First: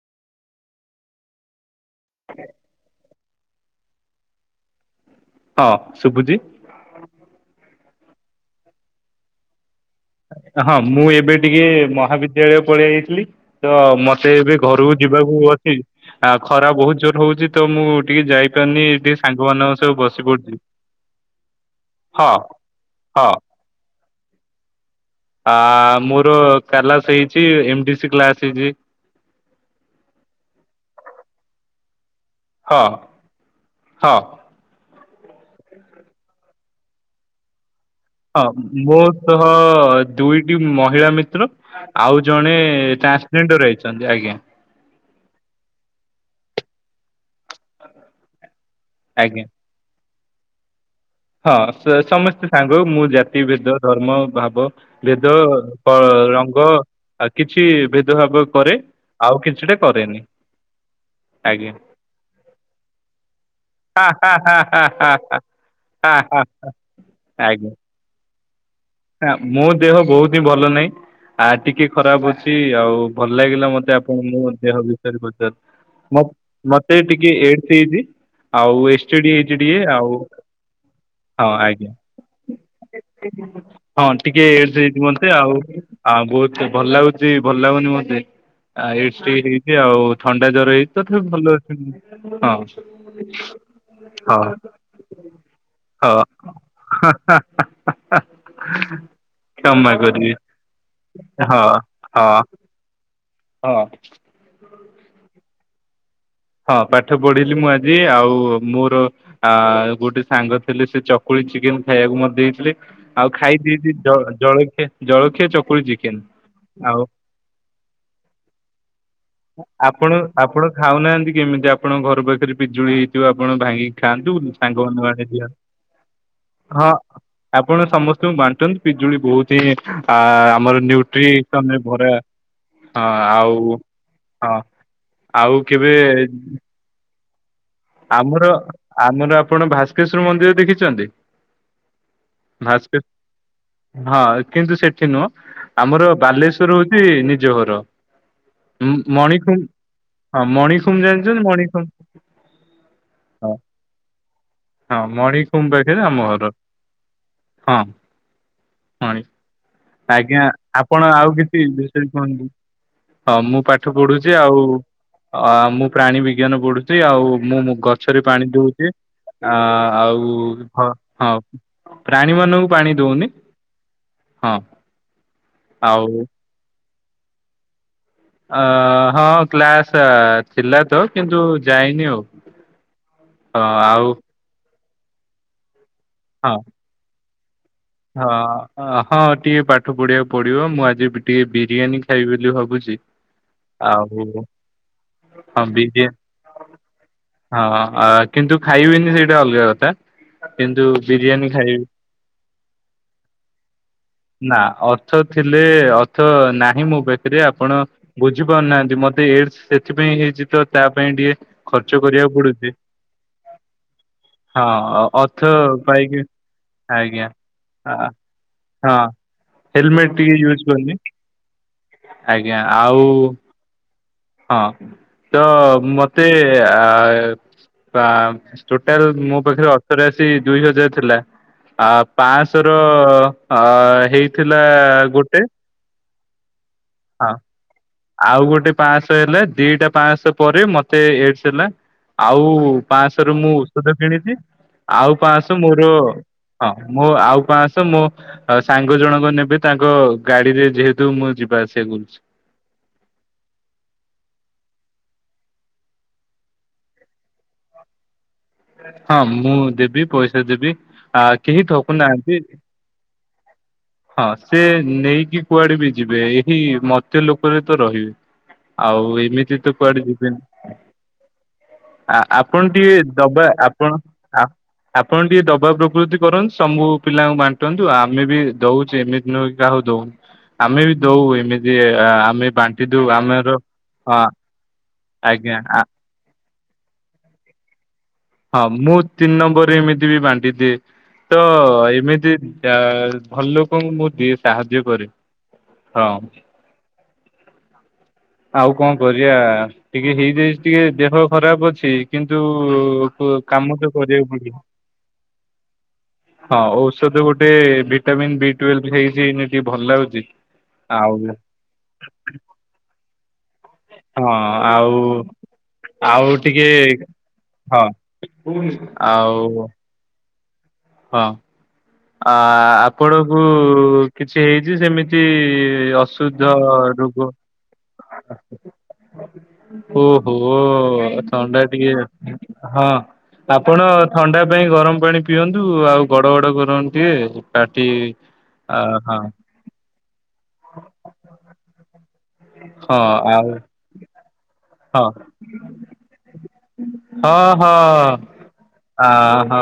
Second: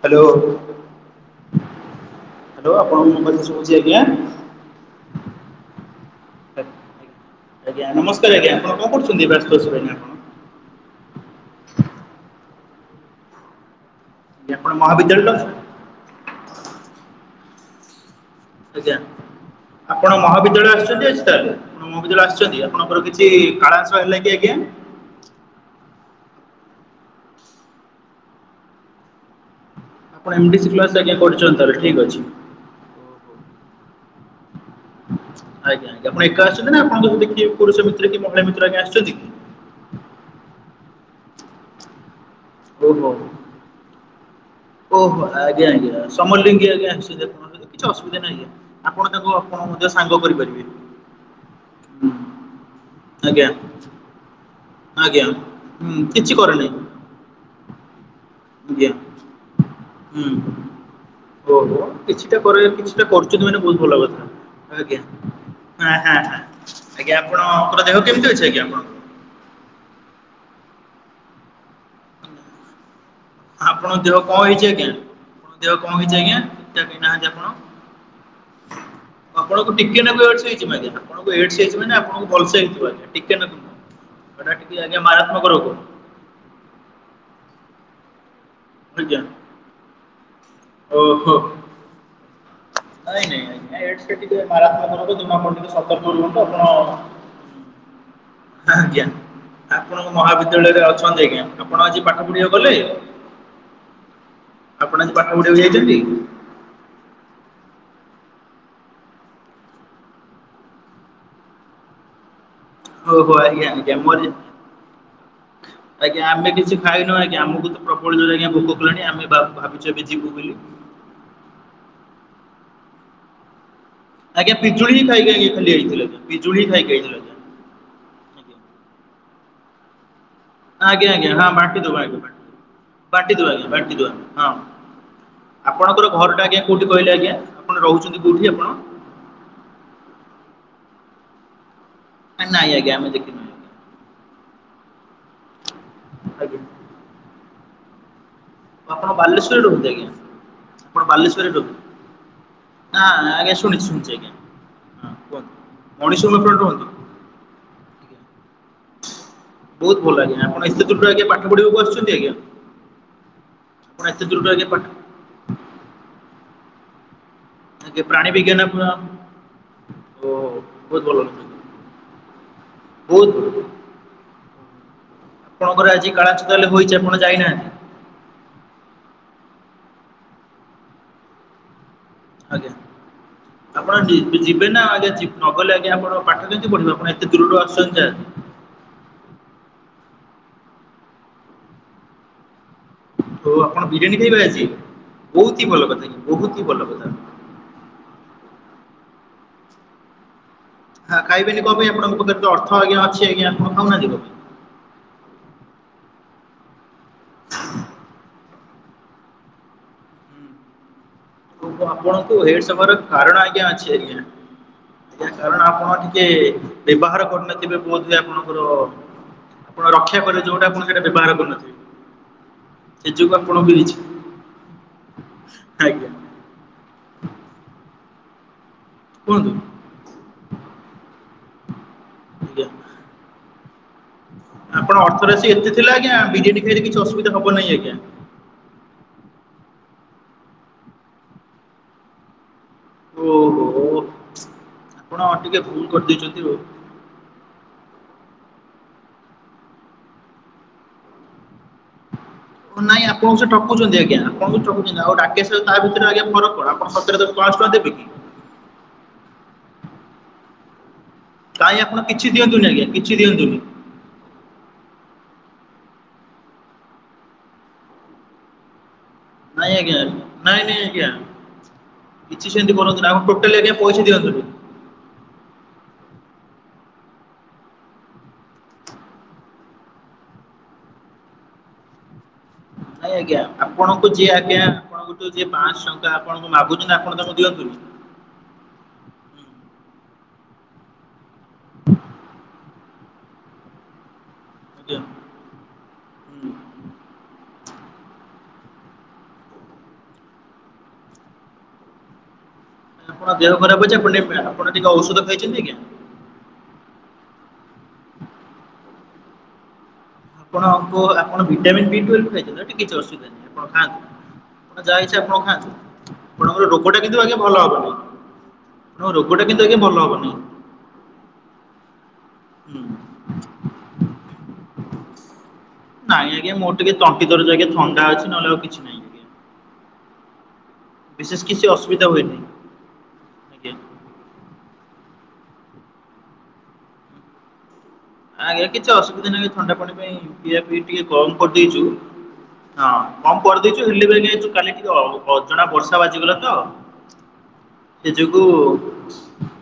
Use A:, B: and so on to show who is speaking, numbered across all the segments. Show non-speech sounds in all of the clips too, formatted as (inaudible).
A: Hello. Hello ଆପଣଙ୍କ ମୋ କଥା ସୁଭୁଛି ଆଜ୍ଞା।
B: ହଁ ଶୁଭୁଚି।
A: ଆଜ୍ଞ ନମସ୍କାର ଆଜ୍ଞା ଆପଣ କଣ କରୁଛନ୍ତି? ବ୍ୟସ୍ତ ଅଛି ଆଜ୍ଞା। ଆପଣ?
B: ହଁ ମୁଁ ଏବେ ଟିକେ ମହାବିଦ୍ୟାଳୟ ପଳେଇ ଯାଇଥିଲି ତ ମତେ ସେ ଏବେ
A: ଆଜ୍ଞା ଆପଣ
B: ଘରକୁ
A: ମହାବିଦ୍ୟାଳୟ
B: ଯିବାକୁ ଅଛି ଆ ଖରା ବହୁତ ଜୋର ହଉଛି ତ ମୁଁ ଟିକେ ଯାଇପାରୁନି
A: ଆଜ୍ଞା
B: ଟିକେ ସାଙ୍ଗମାନଙ୍କ ସହ
A: ଆପଣ
B: ବସି ପଡୁଛି।
A: ମହାବିଦ୍ୟାଳୟ ଆସୁଛନ୍ତି ଆଜି ତାହେଲେ ମହାବିଦ୍ୟାଳୟ
B: ହଁ
A: ଆସୁଛନ୍ତି ଆପଣଙ୍କର କିଛି
B: ହଁ
A: କାଣାସ ହେଲା କି ଆଜ୍ଞା?
B: ତ କାଲାସ ହେଇଛି ଏମ ଡି ସି କ୍ଲାସ ହେଇଛି।
A: ଆପଣ ଏମ ଡି ସି କ୍ଲାସ ଆଜ୍ଞା କରୁଛନ୍ତି ତାହଲେ ଠିକ ଅଛି।
B: ହଁ ହଁ।
A: ଆଜ୍ଞା ଆଜ୍ଞା ଆପଣ ଏକା ଆସିଛନ୍ତି ନା ଆପଣଙ୍କ ସହିତ କିଏ କରୁଛନ୍ତି?
B: ହଁ ମୋ ସହ ଦୁଇଟି ମହିଳା ମିତ୍ର ଆଉ ଜଣେ
A: ଓହୋ
B: ଟ୍ରାନ୍ସଜେଣ୍ଡର ଆଇଛନ୍ତି ଆଜ୍ଞା।
A: ଓହୋ ଆଜ୍ଞା ଆଜ୍ଞା ସମଲିଙ୍ଗୀ ଆଜ୍ଞା ଆସି କିଛି ଅସୁବିଧା ନାହିଁ ଆପଣ ତାଙ୍କୁ
B: ଆଜ୍ଞା।
A: ଆପଣ ମଧ୍ୟ ସାଙ୍ଗ କରିପାରିବେ।
B: ହଁ ସେ
A: ହୁଁ
B: ସମସ୍ତେ ସାଙ୍ଗ ମୁଁ
A: ଆଜ୍ଞା।
B: ଜାତିଭେଦ ଧର୍ମ ଭାବ
A: ଆଜ୍ଞା
B: ଭେଦ ଅ
A: ହୁଁ କିଛି କରେ
B: ରଙ୍ଗ
A: ନାହିଁ
B: ଆ କିଛି ଭେଦଭାବ କରେ
A: ଆଜ୍ଞା
B: ଆଉ କିଛି
A: ହୁଁ। ଓ ହୋ କିଛିଟା କରେ କିଛିଟା କରୁଛନ୍ତି ମାନେ ବହୁତ ଭଲ
B: ହା
A: କଥା
B: ହା ହା ହା
A: ଆଜ୍ଞା।
B: ହା
A: ହଁ
B: ହା ହା
A: ହଁ
B: ହା
A: ହଁ ଆଜ୍ଞା ଆପଣଙ୍କର ଦେହ କେମିତି ଅଛି? ଆଜ୍ଞା ଆପଣ,
B: ନା ମୋ ଦେହ ବହୁତ ଭଲ ନାହିଁ ଆ ଟିକେ ଖରାପ ଅଛି ଆଉ। ଭଲ ଲାଗିଲା ମତେ
A: ଆପଣଙ୍କ ଦେହ
B: ଆପଣ
A: କଣ
B: ମୋ
A: ହେଇଛି
B: ଦେହ
A: ଆଜ୍ଞା
B: ବିଷୟରେ ପଚାରୁ
A: ଆପଣଙ୍କ ଦେହ କଣ ହେଇଛି
B: ମ
A: ଆଜ୍ଞା? ଠିକଠାକ
B: ମତେ
A: ହେଇନାହାନ୍ତି
B: ଟିକେ
A: ଆପଣ?
B: ଏଡେସ ହେଇଚି। ଆଉ ଏଷ୍ଟିଡି
A: ଆପଣଙ୍କୁ
B: ଏଚେଡିଏ
A: ଟିକେ
B: ଆଉ
A: ନାକୁ ଏଡସ୍ ହେଇଛି ମାନେ ଆପଣଙ୍କୁ
B: ହଁ
A: ଏଡସ୍ ହେଇଛି
B: ଆଜ୍ଞା।
A: ମାନେ ଆପଣଙ୍କୁ ଭଲସେ ହେଇଥିବ (unintelligible)
B: ହଁ ଟିକେ
A: ଏଟା
B: ଏ ସେ
A: ଆଜ୍ଞା
B: ମତେ
A: ମାରାତ୍ମକ
B: ଆଉ
A: ରୋଗ
B: ଆଉ ବହୁତ ଭଲ ଲାଗୁଛି ଭଲ ଲାଗୁନି ମତେ। ଆ
A: ଆଜ୍ଞା
B: ଏଡ଼ସେ ଆଉ ଥଣ୍ଡା ଜର ହେଇଛି ତଥାପି
A: ଓହୋ।
B: ଭଲ ଛି ହଁ।
A: ନାଇଁ ନାଇଁ ଆଜ୍ଞା ଏଡସେ ଟିକେ
B: ହଁ
A: ମାରାତ୍ମକ ରୋଗ ଜମା ଆପଣ ଟିକେ ସତର୍କ
B: ହଁ
A: ରୁହନ୍ତୁ। ଆପଣ
B: (unintelligible)
A: ହଁ ଆଜ୍ଞା
B: କ୍ଷମା
A: ଆପଣଙ୍କ
B: କରିବେ
A: ମହାବିଦ୍ୟାଳୟରେ ଅଛନ୍ତି ଆଜ୍ଞା
B: ହଁ
A: ଆପଣ ଆଜି
B: ହଁ
A: ପାଠ ପଢିବାକୁ ଗଲେ?
B: ହଁ।
A: ଆପଣ ଆଜି ପାଠ ପଢିିବାକୁ ଯାଇଛନ୍ତି?
B: ହଁ ପାଠ ପଢିଲି ମୁଁ ଆଜି ଆଉ ମୋର ଆ ଗୋଟେ ସାଙ୍ଗ ଥିଲ ସେ ଚକୁଳି ଚିକେନ ଖାଇବାକୁ ମତେ ଦେଇଥିଲେ।
A: ଓହୋ
B: ଆଉ ଖାଇ
A: ଆଜ୍ଞା
B: ଦି
A: ଆଜ୍ଞା
B: ଦି
A: ମୋର
B: ଜଳଖିଆ ଜଳଖିଆ ଚକୁଳି
A: ଆଜ୍ଞା ଆମେ କିଛି
B: ଚିକେନ ଆଉ
A: ଖାଇନୁ ଆଜ୍ଞା ଆମକୁ ତ ପ୍ରବଳ ଜୋରେ ଆଜ୍ଞା ଭୋକ କଲାଣି ଆମେ ଭା ଭାବିଛୁ ଏବେ
B: ଆପଣ
A: ଯିବୁ ବୋଲି।
B: ଆପଣ ଖାଉନାହାନ୍ତି କେମିତି ଆଉ ଆପଣ ଘର ପାଖରେ ପିଜୁଳି ହେଇଥିବ ଆପଣ ଭାଙ୍ଗି ଖାଆନ୍ତୁ,
A: ଆଜ୍ଞା ପିଜୁଳି ହିଁ
B: ସାଙ୍ଗମାନେ ଆଡେ
A: ଖାଇକି ଆଜ୍ଞା
B: ଯଆ
A: ଖାଲି ଆଇଥିଲୁ ଆଜ୍ଞା ପିଜୁଳି ହିଁ ଖାଇକି
B: ହଁ।
A: ଆଇଥିଲୁ ଆଜ୍ଞା।
B: ଆପଣ ସମସ୍ତଙ୍କୁ ବାଣ୍ଟନ୍ତି ପିଜୁଳି ବହୁତ ହିଁ ଆ ଆମର
A: ଆଜ୍ଞା
B: ନ୍ୟୁଉଟି
A: ଆଜ୍ଞା ହଁ
B: ତମେ
A: ବାଣ୍ଟି ଦବୁ
B: ଭରା
A: ଆଜ୍ଞା
B: ହଁ
A: ବାଣ୍ଟି ଦବୁ ଆଜ୍ଞା
B: ଆଉ
A: ବାଣ୍ଟି ଦବୁ ଆମେ
B: ହଁ। ଆଉ କେବେ?
A: (unintelligible) ଆଜ୍ଞା କୋଉଠି କହିଲ ଆଜ୍ଞା? ଆପଣ ରହୁଛନ୍ତି କୋଉଠି
B: ଆମର
A: ଆପଣ?
B: ଆମର ଆପଣ ଭାସ୍କେଶ୍ଵର ମନ୍ଦିର ଦେଖିଚନ୍ତି?
A: ନାଇଁ ଆଜ୍ଞା
B: ଭାସ୍କେ
A: ଆମେ ଦେଖିନୁ ଆଜ୍ଞା।
B: ହଁ। କିନ୍ତୁ ସେଠି ନୁହଁ ଆମର
A: ଆଜ୍ଞା।
B: ବାଲେଶ୍ଵର ହଉଚି ନିଜ ଘର। ଉଁ
A: ଆପଣ
B: ମଣିଖୁମ
A: ବାଲେଶ୍ୱରରେ ରୁହନ୍ତି ଆଜ୍ଞା
B: ହଁ ମଣିଖୁମ ଜାଣିଚନ୍ତି ମଣିଖୁମ?
A: ନାଁ ଆଜ୍ଞା ଶୁଣିଚି ଶୁଣିଚି ଆଜ୍ଞା।
B: ହଁ ମଣିଖୁମ୍ ପାଖରେ
A: ମଣିଷ
B: ଆମ ଘର
A: ଉପରେ ରୁହନ୍ତୁ।
B: ହଁ। ମଣି
A: ବହୁତ ଭଲ
B: ଆଜ୍ଞା
A: ଏତେ ଦୂରରୁ
B: ଆପଣ
A: ଆଜ୍ଞା
B: ଆଉ
A: ପାଠ
B: କିଛି
A: ପଢିବାକୁ
B: ବିଷୟରେ
A: ଆସୁଛନ୍ତି ଆଜ୍ଞା
B: କୁହନ୍ତୁ। ହଁ ମୁଁ ପାଠ
A: ଆପଣ ଏତେ
B: ପଢୁଚି
A: ଦୂରରୁ
B: ଆଉ।
A: ଆଜ୍ଞା ପାଠ
B: ଅ ଆଉ ମୁଁ ପ୍ରାଣୀ ବିଜ୍ଞାନ ପଢୁଚି ଆଉ। ମୁଁ-ମୁଁ
A: ଆଜ୍ଞା
B: ଗଛରେ
A: ପ୍ରାଣୀ
B: ପାଣି
A: ବିଜ୍ଞାନ ଆପଣ
B: ଦଉଚି। ଆ
A: ଓ
B: ଆଉ ହ
A: ବହୁତ ଭଲ
B: ହଁ ପ୍ରାଣୀ ମାନଙ୍କୁ ପାଣି ଦଉନି।
A: (unintelligible)
B: ହଁ।
A: ଆପଣଙ୍କର
B: ଆଉ
A: ଆଜି କ୍ଲାଚସ୍ ହେଲେ ହୋଇଛି ଆପଣ ଯାଇନାହାଁନ୍ତି?
B: ଅ ହଁ କ୍ଲାସ ଥିଲା ତ କିନ୍ତୁ ଯାଇନି ଆଉ।
A: ଆଜ୍ଞା
B: ହଁ
A: ଆପଣ
B: ଆଉ
A: ଯି-ଯିବେ ନା ଆଉ ଆଜ୍ଞା ନ ଗଲେ ଆଜ୍ଞା ଆଉ ଆପଣ ପାଠ
B: ହଁ
A: କେମିତି ପଢିବେ। ପୁଣି ଏ ଦୃଢ଼ ସୁ
B: ହଁ ଅଁ ହ ଟିକ୍ ପାଠ ପାଠ ପଢିବାକୁ ପଡିବ ମୁଁ ଆଜି ଟିକେ ବିରିୟାନୀ ଖାଇବି ବେଲି ଭାବୁଚି।
A: ତୋ ଆପଣ ବିରିୟାନୀ ଖାଇବେ ଆଜି? ବହୁତ ହି
B: ହଁ
A: ଭଲ କଥା ଆଜ୍ଞା ବହୁତ ହି ଭଲ କଥା।
B: ବିରିୟାନୀ ହଁ ଅଁ କିନ୍ତୁ ଖାଇବିିନି। ହେ ସେଇଟା ଅଲଗା କଥା କିନ୍ତୁ
A: ହଁ
B: ବିରିୟାନୀ
A: ଖାଇବେନି କଣ ପାଇଁ
B: ଖାଇବି।
A: ଆପଣଙ୍କ ପାଖରେ ତ ଅର୍ଥ ଆଜ୍ଞା ଅଛି ଆଜ୍ଞା ଆପଣ ଖାଉନାହାନ୍ତି କଣ ପାଇଁ?
B: ନା ଅର୍ଥ ଥିଲେ ଅ ଅର୍ଥ ନାହିଁ ମୋ ପାଖରେ ଆପଣ ବୁଝୁ ବୁଝ ପାରୁନାହାଁନ୍ତି ମତେ ଏଡସ୍ ସେଥିପାଇଁ ହେଇଚି ତ ତା ପାଇଁ ଟିକେ
A: (unintelligible)
B: ଖର୍ଚ୍ଚ
A: ଆପଣଙ୍କୁ
B: କରିବାକୁ
A: ଏଡ଼ସ୍
B: ପଡୁଛି।
A: ହବାର କାରଣ ଆଜ୍ଞା ଅଛି ଆଜ୍ଞା।
B: ହଁ
A: ଏ
B: ଅର୍ଥ
A: କାରଣ ଆପଣ
B: ପାଇକି
A: ଟିକେ ବ୍ୟବହାର
B: ଆଜ୍ଞା
A: କରୁ ନା ତି। ଏବେ ବୋଧ
B: ହଁ
A: ହୁଏ ଆପଣଙ୍କର ଆପଣ
B: ହେଲମେଟ
A: ରକ୍ଷା
B: ଟିକେ
A: କରିବ
B: ୟୁଜ
A: ଯୋଉଟା ଆପଣ
B: କରୁନି
A: ସେଇଟା ବ୍ୟବହାର କରୁନଥିବେ।
B: ଆଜ୍ଞା ଆଉ
A: ସେ ଯୋଗୁଁ ଆପଣ ବି
B: ହଁ ତ
A: ଆଜ୍ଞା
B: ମୋତେ ଆ ବା ଟୋଟାଲ୍ ମୋ
A: କୁହନ୍ତୁ
B: ପାଖରେ ଅର୍ଥରାଶୀ ଦୁଇହଜାର ଥିଲା ଆ
A: ଆଜ୍ଞା।
B: ପାଆଁଶର ଅ ହେଇ
A: ଆପଣ ଅର୍ଥରାଶି ଏତେ ଥିଲା ଆଜ୍ଞା। ବିରିୟାନୀ ଖାଇଲେ କିଛି
B: ହଁ
A: ଅସୁବିଧା ହବ ନାହିଁ ଆଜ୍ଞା।
B: ଆଉ ଗୋଟେ ପାଁଆଁଶ ହେଲେ ଦିଟା ପାଁଆଁଶ ପରେ ମତେ ଏଡସ୍ ହେଲା ଆଉ। ପାଁଆଁଶରୁ ମୁଁ
A: ଓହୋ
B: ଔଷଧ କିଣିଚି। ଆଉ
A: ଆପଣ
B: ପାଁଆଁଶ
A: ଟିକେ ଭୁଲ
B: ମୋର
A: କରିଦେଇଛନ୍ତି ଆଉ।
B: ହଁ ମୋ ଆଉ ପାଁଆଁଶ ମୋ ଆ ସାଙ୍ଗ ଜଣଙ୍କ ନେବେ ତାଙ୍କ ଗାଡିରେ ଯେହେତୁ ମୁଁ ଯିବା ଆସିବା କରୁଚି।
A: ଓ ନାଇଁ ଆପଣଙ୍କୁ ସେ ଠକୁଚନ୍ତି ଆଜ୍ଞା। ଆପଣଙ୍କୁ ଠକୁଚନ୍ତି ଆଉ ରାକେଶ ତା ଭିତରେ ଫରକ କଣ। ଆପଣ ସତରେ ତାକୁ ପାଁଆଁଶ ଦେବ ଉଁ ହୁଁ
B: ହଁ ମୁଁ ଦେବି ପଇସା ଦେବି। ହାଁ କେହି
A: କାଇଁ
B: ଠକୁ
A: ଆପଣ କିଛି
B: ନାହାଁନ୍ତି
A: ଦିଅନ୍ତୁନି ଆଜ୍ଞା କିଛି ଦିଅନ୍ତୁନି।
B: ହଁ ସେ ନେଇକି କୁଆଡେ ବି ଯିବେ ଏହି ମର୍ତ୍ତ୍ୟ ଲୋକରେ ତ ରହିବେ। ଆଉ ଏ ନେଇକି
A: ନାଇଁ
B: ତ
A: ଆଜ୍ଞା
B: କୁଆଡେ ଯିବେନି।
A: ନାଇଁ ନାଇଁ ଆଜ୍ଞା କିଛି
B: ଆ-ଆପଣ
A: ସେମିତି
B: ଟିକେ
A: କରନ୍ତୁନି ଆପଣ
B: ଦବା
A: ଟୋଟାଲି ଆଜ୍ଞା
B: ଆପଣ
A: ପଇସା ଦିଅନ୍ତୁନି।
B: ଆପ ଆପଣ ଟିକେ ଦେବା ପ୍ରକୃତି କରନ୍ତୁ। ସମ୍ବୁ ପିଲାଙ୍କୁ ବାଣ୍ଟନ୍ତୁ ଆମେ ବି ଦଉଚୁ ଏମିତି ନୁହଁକି କାହାକୁ ଦଉନୁ। ଆମେ ବି ଦଉ ଏମିତି ଆ-ଆ-ଆମେ
A: ନାଁଇ ଆଜ୍ଞା ଆପଣଙ୍କୁ ଯିଏ ଆଜ୍ଞା ଆପଣଙ୍କ ଠୁ ଯିଏ
B: ଆଜ୍ଞା
A: ପାଁଆଁଶ
B: ଆ-
A: ଟଙ୍କା ଆପଣଙ୍କୁ ମାଗୁଚି ନା ଆପଣ ତାଙ୍କୁ ଦିଅନ୍ତୁ ନି।
B: ସେଦିଏ ତ ଏମିତି ଆ ଭଲ ଲୋକଙ୍କୁ ମୁଁ ଦିଏ। ମୁଁ ସାହାଯ୍ୟ
A: ଆଜ୍ଞା
B: କରେ ହଁ।
A: ହୁଁ।
B: ଆଉ କଣ କରିବା ଟିକେ ହେଇଯାଇଛି ଟିକେ ଦେହ ଖରାପ କିନ୍ତୁ ହୁଁ
A: ଆପଣ
B: ହୁ
A: ଦେହ
B: କାମ
A: ଖରାପ
B: ତ
A: ଅଛି ଆପଣ
B: କରିବାକୁ
A: ଟିକେ
B: ପଡିବ
A: ଆପଣ ଟିକେ ଔଷଧ ଖାଇଛନ୍ତି ଆଜ୍ଞା?
B: ହଁ ଉ ଔଷଧ ଗୋଟେ ଭିଟାମିନ୍ ବି ଟୁୱେଲଭ ହେଇଛି ଏମିତି ଭଲ ଲାଗୁ
A: ଆପଣଙ୍କୁ ଆପଣ ଭିଟାମିନ୍ ବି ଟୁୱେଲଭ ଖାଇଛନ୍ତି ଏ କିଛି ଅସୁବିଧା ନାହିଁ। ଆପଣ ଖାଆନ୍ତୁ ଯା
B: ଆଉ
A: ଇଛା ଆପଣ ଖାଆନ୍ତୁ
B: ଆଉ ଟିକେ
A: ଆପଣଙ୍କର ରୋଗଟା କିନ୍ତୁ ଆଜ୍ଞା ଭଲ
B: ହଁ
A: ହବନି। ତମ ରୋଗଟା କିନ୍ତୁ
B: ଆଉ
A: ଆଜ୍ଞା ଭଲ ହବନି।
B: ହଁ ଆ
A: ହୁଁ।
B: ଆପଣଙ୍କୁ କିଛି ହେଇଚି ସେମିତି ଇ ଏ
A: ନାଇଁ
B: ଅଶୁଧ
A: ଆଜ୍ଞା ମୋର ଟିକେ ତଣ୍ଟି
B: ରୋଗ
A: ଦରଜ ଆଜ୍ଞା ଥଣ୍ଡା ଅଛି ନହେଲେ ଆଉ କିଛି ନାହିଁ ଆଜ୍ଞା।
B: କୁ ଓଃ
A: ବିଶେଷ
B: ଥଣ୍ଡା
A: କିଛି ଅସୁବିଧା
B: ଟିକେ
A: ହୁଏନି।
B: ହଁ
A: ଆଜ୍ଞା
B: ଆପଣ ଥଣ୍ଡା ପାଣି ଗରମ ପାଣି ପିଅନ୍ତୁ ଆଉ ଗଡ଼ଗଡ଼ କରନ୍ତୁ ଟିକେ କାଟ
A: ଆଜ୍ଞା କିଛି ଅସୁବିଧା ନାହିଁ ଥଣ୍ଡାପାଣି ପାଇଁ ପିଆ ପିଇ ଟିକେ କମ କରି ଦେଇଛୁ ହଁ କମ କରିଦେଇଛୁ ହେଲେ ବି ଆଜ୍ଞା ଯଉଁ ଏ
B: ହଁ
A: ଟିକେ ଅଜଣା ବର୍ଷା ବାଜିଗଲା ତ
B: ହଁ ହଁ
A: ସେ ଯୋଗୁ
B: ଆ ହଁ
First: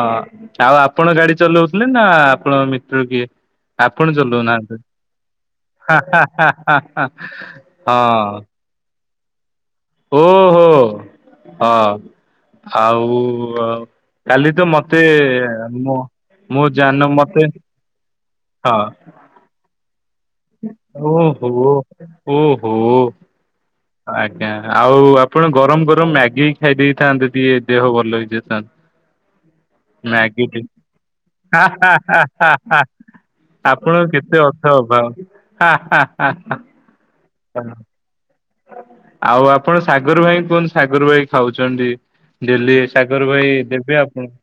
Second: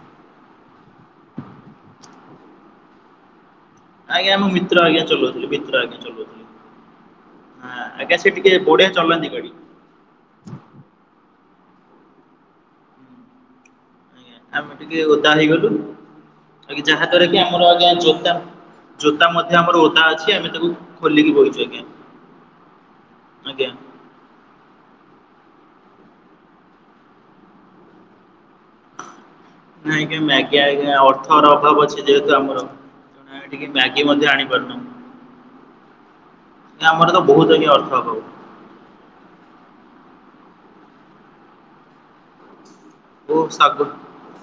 B: ଆଉ ଆପ ଆପଣ ଗାଡି ଚଲଉଥିଲେ ନାଁ ଆପଣ ମିତ୍ର କିଏ? ଆପଣ
A: ଆଜ୍ଞା
B: ଚଲଉ
A: ଆମ ମିତ୍ର
B: ନାହାନ୍ତି
A: ଆଜ୍ଞା ଚଲଉଥିଲେ ମିତ୍ର ଆଜ୍ଞା
B: ହାଁ
A: ଚଲଉଥିଲେ।
B: ହାଁ ହାଁ ହାଁ
A: ଆଜ୍ଞା ସେ
B: ହଁ।
A: ଟିକେ ବଢିଆ ଚଲାନ୍ତି ଗାଡି।
B: ଓ ହୋ ହଁ ହାଉଁ ଓ
A: ଆମେ ଟିକେ ଓଦା ହେଇଗଲୁ
B: ମୁଁ
A: ଆମ
B: ଜାନ
A: ଯାହାଦ୍ୱାରା କି
B: ମତେ
A: ଆମର ଆଜ୍ଞା ଜୋତା
B: ହଁ
A: ଜୋତା ମଧ୍ୟ ଆମର ଓଦା ଅ
B: ଓହୋ ହୁଁ ହୁଁ।
A: ଆଜ୍ଞା।
B: ଆଜ୍ଞା ଆଉ ଆପଣ ଗରମ ଗରମ ମ୍ୟାଗି ଖାଇ ଦେଇଥାନ୍ତେ ଟିକେ ଦେହ ଭଲ ହେଇଯାଇଥା
A: ନାଇଁ
B: ନାଁ
A: ଆଜ୍ଞା ମ୍ୟାଗି
B: ମ୍ୟାଗିକି
A: ଆଜ୍ଞା ଅର୍ଥର
B: ହାଁ
A: ଅଭାବ ଅଛି ଯେହେତୁ
B: ହାଁ
A: ଆମର।
B: ହାଁ ହାଁ।
A: ତେଣୁ ଆମେ ଟିକେ ମ୍ୟାଗି
B: ଆପଣଙ୍କ
A: ମଧ୍ୟ
B: କେତେ
A: ଆଣିପାରୁନୁ
B: ଅର୍ଥ ଅଭାବ ହାଁ ହାଁ ହାଁ।
A: ଆମର ତ ବହୁତ ଆଜ୍ଞା ଅର୍ଥ ଅଭାବ।
B: ଆଉ ଆପଣ ସାଗର ଭାଇ କୁହନ୍ତୁ ସାଗର ଭାଇ ଖାଉଛନ୍ତି ଡେଲି। ସାଗର
A: ଓ
B: ଭାଇ
A: ସାଗୁ
B: ଦେବେ ଆପଣଙ୍କୁ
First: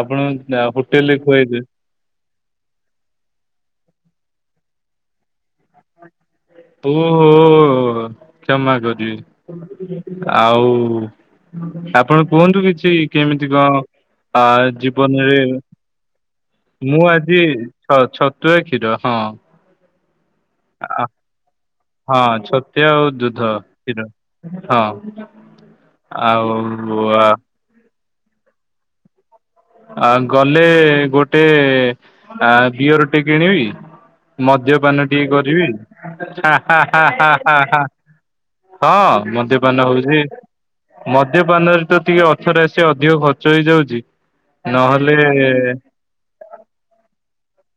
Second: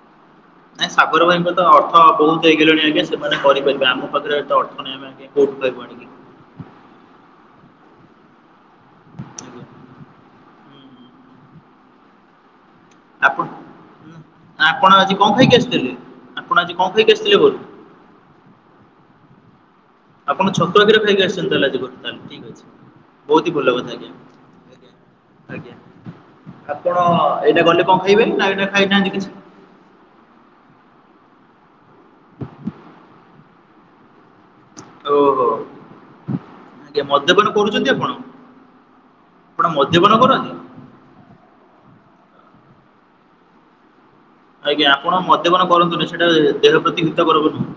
B: ଆପଣ ଯା
A: ନାଇଁ ସାଗର ଭାଇଙ୍କ ତ ଅର୍ଥ ବହୁତ ହେଇଗଲେଣି ଆଜ୍ଞା ସେମାନେ କରିପାରିବେ ଆମ ପାଖରେ ଅର୍ଥ ନାଇଁ ଆମ ଏବେଠୁ ଖାଇବୁ ଆଣିକି।
B: ପୁଂ ହୁଁ। କ୍ଷମା
A: ଆଜ୍ଞା।
B: କରିବି ଆଉ ଆପଣ କୁହନ୍ତୁ କିଛି କିଛି
A: ଆପଣ
B: କେମିତି କଣ ଆ
A: ଆପଣ ଆଜି କଣ
B: ଜୀବନରେ
A: ଖାଇକି ଆସିଥିଲେ? ଆପଣ ଆଜି କଣ
B: ମୁଁ
A: ଖାଇକି ଆସିଥିଲେ
B: ଆଜି
A: ଘରୁ?
B: ଛ-ଛତୁଆ କ୍ଷୀର ହଁ।
A: ଆପଣ ଛତୁଆ କ୍ଷୀର ଖାଇକି ଆସିଛନ୍ତି ତାହାଲେ ଆଜି ଘୋଟଲ
B: ହଁ
A: ଠିକ ଅଛି
B: ଛତୁଆ ଆଉ ଦୁଧ
A: ବହୁତ ହି ଭଲ କଥା
B: କ୍ଷୀର
A: ଆଜ୍ଞ।
B: ହଁ
A: ଆଜ୍ଞା ଆପଣ
B: ଆଉ
A: ଏଇନା ଗଲେ କଣ ଖାଇବେ ନା ଏଇଟା ଖାଇନାହାନ୍ତି କିଛି।
B: ଆ ଗଲେ ଗୋଟେ ଆ ଗିଅରଟେ କିଣିବି। ମଦ୍ୟପାନ ଟିକେ
A: ଓହୋ
B: କରିବି ହାଁ ହାଁ
A: ଆଜ୍ଞା
B: ହାଁ ହାଁ
A: ମଦ୍ୟପାନ
B: ହାଁ ହାଁ।
A: କରୁଛନ୍ତି ଆପଣ
B: ହଁ
A: ଆପଣ
B: ମଦ୍ୟପାନ ହଉଛି
A: କରନ୍ତି?
B: ମଦ୍ୟପାନରେ ତ ଟିକେ ଅର୍ଥରାଶି ଅଧିକ ଖର୍ଚ୍ଚ ହେଇଯାଉଛି।
A: ଆଜ୍ଞା
B: ନହେଲେ
A: ଆପଣ ମଦ୍ୟପାନ କରନ୍ତୁନି ସେଟା ଦେହ ପ୍ରତି ହିତ କରକ ନୁହଁ।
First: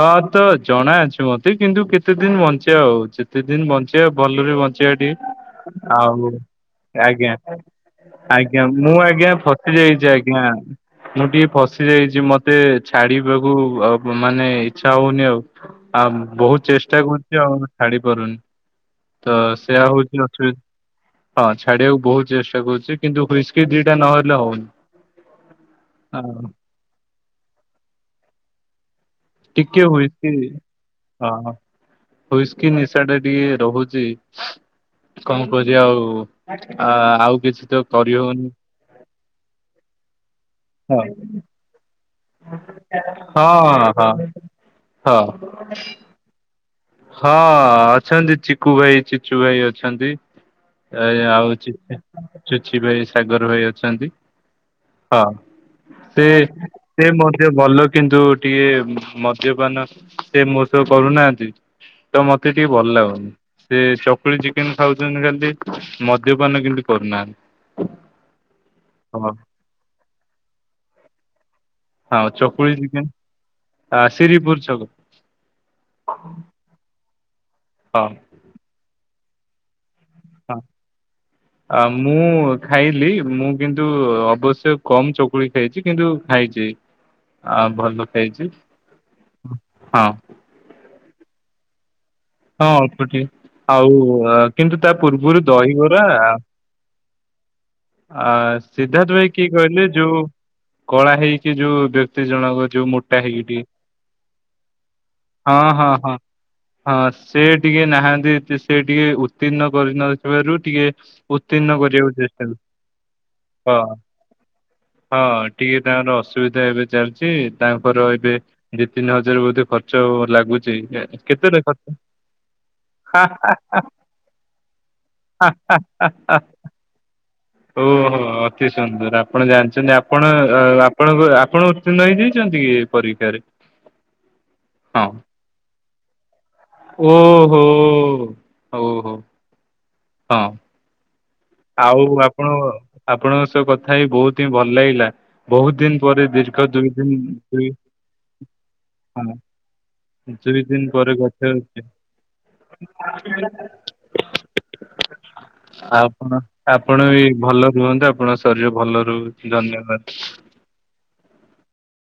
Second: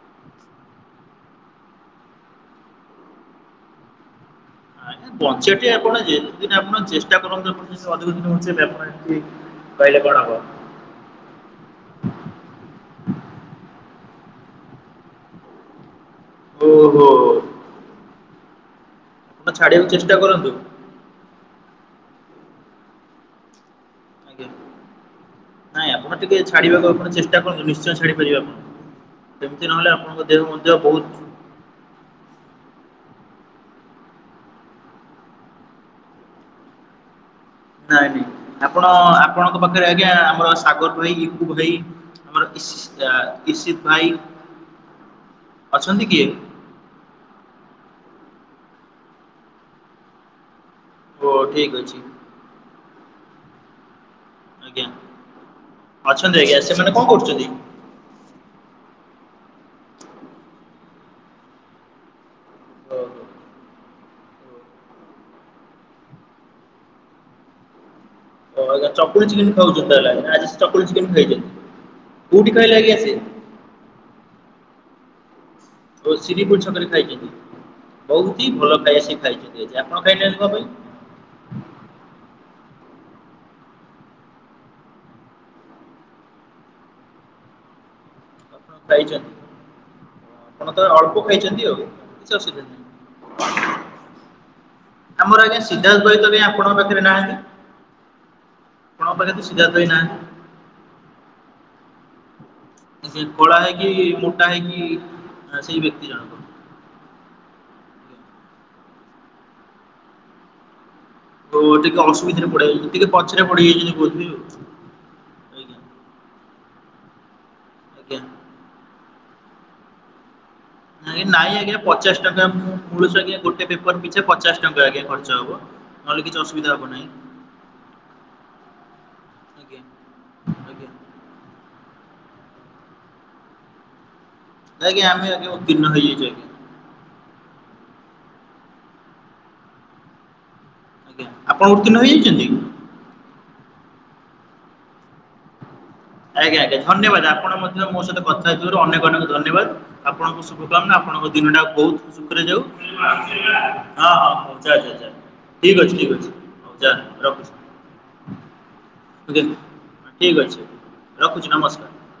B: ହଁ ତ ଜଣା ଅଛି ମତେ କିନ୍ତୁ କେତେ ଦିନ ବଞ୍ଚେବା ଆଉ କେତେ ଦିନ ବଞ୍ଚିବା ଭଲରେ ବଞ୍ଚିବା
A: ଆଜ୍ଞା
B: ଟିକେ
A: ବଞ୍ଚିବାଟି ଆପଣ
B: ଆଉ
A: ଯେତେଦିନ ଆପଣ ଚେଷ୍ଟା
B: ଆଜ୍ଞା
A: କରନ୍ତୁ ଆପଣ ଯଦି ଅଧିକ ଦିନ ବଞ୍ଚେଇବେ
B: ଆଜ୍ଞା
A: ଆପଣ
B: ମୁଁ ଆ
A: ଏମିତି
B: ଆଜ୍ଞା ଫସି
A: କହିଲେ
B: ଯାଇଛି
A: କଣ ହବ
B: ଆଜ୍ଞା ମୁଁ ଟିକେ ଫସି ଯାଇଛି ମତେ ଛାଡିବାକୁ ଆଉ ମାନେ ଇଛା ହଉନି ଆଉ ଆଉ ବହୁତ ଚେଷ୍ଟା
A: ଓହୋ
B: କରୁଛି ଆଉ ଛାଡି ପାରୁନି। ତ
A: ଆପଣ
B: ସେୟା
A: ଛାଡିବାକୁ ଚେଷ୍ଟା
B: ହଉଛି
A: କରନ୍ତୁ।
B: ଅସୁବିଧା ହଁ ଛାଡିବାକୁ ବହୁତ ଚେଷ୍ଟା କରୁଛି କିନ୍ତୁ ହସ୍କି ଦି ରକଲେ
A: ଆଜ୍ଞା
B: ହଉନି।
A: ନାଇଁ ଆପଣ ଟିକେ
B: ହଁ
A: ଛାଡିବାକୁ ଆପଣ ଚେଷ୍ଟା କରନ୍ତୁ ନିଶ୍ଚୟ ଛାଡି ପାରିବେ ଆପଣ। ଏମିତି
B: ଟିକେ
A: ନହେଲେ ଆପଣଙ୍କ
B: ହୁଇସ୍କି
A: ଦେହ ମଧ୍ୟ ବହୁତ
B: ହଁ ହୁଇସ୍କି କି ନିଶା ଟେ ଟିକେ ରହୁଛି କଣ କରିବା ଆଉ କିଛି ତ
A: ନାଇଁ ନାଇଁ
B: କରିହଉନି।
A: ଆପଣ ଆପଣଙ୍କ ପାଖରେ ଆଜ୍ଞା ଆମର ସାଗର ଭାଇ କୁ ଭାଇ ଆମର ଇସି ଆ,
B: ହଁ
A: ଇସିତ
B: ହଁ
A: ଭାଇ
B: ହଁ ହଁ।
A: ଅଛନ୍ତି କିଏ?
B: ହଁ ଆଚ୍ଛା। ଚକୁୁ ଭାଇ ଚିଚୁ ଭାଇ ଅଛନ୍ତି
A: ଓ
B: ଆଉ
A: ଠିକ୍ ଅଛି
B: ଚୁଚି ଭାଇ ସାଗର ହୋଇ ଅଛନ୍ତି।
A: ଆଜ୍ଞା
B: ହଁ ସେ
A: ଅଛନ୍ତି ଆଜ୍ଞା ସେମାନେ।
B: ସେ
A: କଣ କରୁଛନ୍ତି?
B: ମଧ୍ୟ ଭଲ କିନ୍ତୁ ଟିକେ ମଦ୍ୟପାନ ସେ ମୋ ସହବ କରୁନାହାନ୍ତି ତ ମତେ ଟିକେ ଭଲ ଲାଗୁନି। ସେ ଚକୁଳି ଚିକେନ ଖାଉଛନ୍ତି ଖାଲି ମଦ୍ୟପାନ କେମତି କରୁନାହାନ୍ତି।
A: ଓ ଚକୁଲ
B: ହଁ
A: ଚିକେନ ଖାଉଛନ୍ତି ହେ ଆଜି ଚକୁଲ ଚିକେନ ଖାଇଛନ୍ତି।
B: ହଁ
A: କୋଉଠି ଖାଇଲେ
B: ଚକୁଳିି
A: ଆଜ୍ଞା
B: ଚିକେନ
A: ସେ?
B: ଆ ଶିରିପୁର ସୁ
A: ହ ସିରିପୁୁର ଛକରେ ଖାଇଛନ୍ତି
B: ହଁ
A: ବହୁତ ହି ଭଲ ଖାଇ ସେ ଖାଇଛନ୍ତି। ଖାଇନାହାନ୍ତି କଣ
B: ହଁ
A: ପାଇଁ?
B: ଆ ମୁଁ ଖାଇଲି ମୁଁ କିନ୍ତୁ ଅବଶ୍ୟ କମ୍ ଚକୁଳି ଖାଇଛି କିନ୍ତୁ ଖାଇଛି। ଆଁ ଭଲ ଖାଇଛି।
A: ଖାଇଛନ୍ତି
B: ହଁ
A: ଆପଣ ତ ଅଳ୍ପ ଖାଇଛନ୍ତି ଆଉ।
B: ହଁ ଅଳ୍ପ ଟିକେ
A: ଅସବିଧଁ
B: ଆଉ ଅ, କିନ୍ତୁ ତା ପୂର୍ବରୁ
A: ଆମର ଆଜ୍ଞା
B: ଦହିବରା
A: ସିଦ୍ଧାର୍ଥ ଭହି ତ ଆପଣଙ୍କ ପାଖରେ ନାହିଁ। ଆ
B: ଆ ସିଦ୍ଧାର୍ଥ ଭାଇ କିଏ କହିଲେ
A: ଭାଇ
B: ଯୋଉ
A: ନାହାନ୍ତି।
B: କଳା ହେଇକି ଯୋଉ ବ୍ୟକ୍ତି ଜଣକ? ଯୋଉ
A: ସେ
B: ମୋଟା ହେ
A: କଳା
B: ଟ
A: ହେଇକି ମୋଟା ହେଇକି ଆ,
B: ହଁ
A: ସେଇ
B: ହଁ
A: ବ୍ୟକ୍ତି
B: ହଁ
A: ଜଣକ।
B: ହଁ। ସେ ଟିକେ ନାହାନ୍ତି ସେ ଟିକେ ଉତ୍ତୀର୍ଣ୍ଣ କରିନଥିବାରୁ ଟିକେ
A: ଓ
B: ଉତ୍ତୀର୍ଣ୍ଣ
A: ଟିକେ
B: କରିବାକୁ ଚେଷ୍ଟା
A: ଅସୁବିଧାରେ
B: କରୁ-
A: ପଡିଯାଉଛି ଟିକେ ପଛରେ ପଡିଯାଇ ଯି
B: ହଁ
A: ବଝିବି ଆଉ
B: ହଁ
A: ଆଜ୍ଞା।
B: ଟିକେ ତାଙ୍କ ରସ ସୁବିଧା ଏବେ ଚାଲିଛି ତାଙ୍କର
A: ଆଜ୍ଞା।
B: ଏବେ ଦି ତିନି ହଜାର ବୋଧେ ଖର୍ଚ ଲାଗୁଛି। କେତେ ଦଖା।
A: ଳ ଗୋଟେ ପେପର ପିଛା ପଚାଶ ଟଙ୍କା ଆଜ୍ଞା ଖର୍ଚ୍ଚ
B: ହା
A: ହବ
B: ହା
A: ନହେଲେ
B: ହା
A: କିଛି ଅସୁବିଧା ହବ ନାହିଁ।
B: ଓହୋ ଅତି ସୁନ୍ଦର ଆପଣ
A: ଆଜ୍ଞା
B: ଜାଣିଛନ୍ତି ଆପଣ
A: ଆଜ୍ଞା
B: ଆପଣଙ୍କ ଆପଣ ଉତ୍ତୀର୍ଣ ହେଇଯାଇଛନ୍ତି କି ପରୀକ୍ଷାରେ?
A: ନାଇଁ
B: ହଁ
A: ଆଜ୍ଞା ଆମେ ତିନିଟା ହେଇଚୁ ଆମେ।
B: ଓହୋ ହୋଉ ହୋଉ। ହଁ।
A: ଆଜ୍ଞା ଆପଣ ଉତ୍ତୀର୍ଣ୍ଣ
B: ଆଉ
A: ହେଇଯାଇଛନ୍ତି?
B: ଆପଣ ଆପଣଙ୍କ ସହ କଥା ହେଇ ବହୁତ ହିଁ ଭଲ ଲାଗିଲା ବହୁତ ଦିନ ପରେ ଦୀର୍ଘ
A: ଆଜ୍ଞା ଆଜ୍ଞା
B: ଦୁଇ ଦିନ
A: ଧନ୍ୟବାଦ ଆପଣ
B: ଦୁଇ
A: ମଧ୍ୟ ମୋ ସହିତ କଥା ହେଇଥିବାରୁ ଅନେକ ଅନେକ
B: ହଁ
A: ଧନ୍ୟବାଦ ଆପଣଙ୍କୁ
B: ଦୁଇ ଦିନ
A: ଶୁଭକାମନା।
B: ପରେ
A: ଆପଣଙ୍କ
B: କଥା
A: ଦିନ ଟା
B: ହଉଛି
A: ବହୁତ ସୁଖରେ ଯାଉ ହଁ ହଁ ଚାଲ ଚାଲ। ଠିକ୍ ଅଛି ଠିକ୍ ଅଛି।
B: ହଁ
A: ହଉ ଯା
B: ଆପଣ ବି
A: ରଖୁଛି
B: ଭଲ ରୁହନ୍ତୁ ଆପଣଙ୍କ ଶରୀର ଭଲ ରହୁଚି
A: ଆଜ୍ଞା
B: ଧନ୍ୟବାଦ।
A: ଠିକ୍ ଅଛି। ରଖୁଛି ନମସ୍କାର।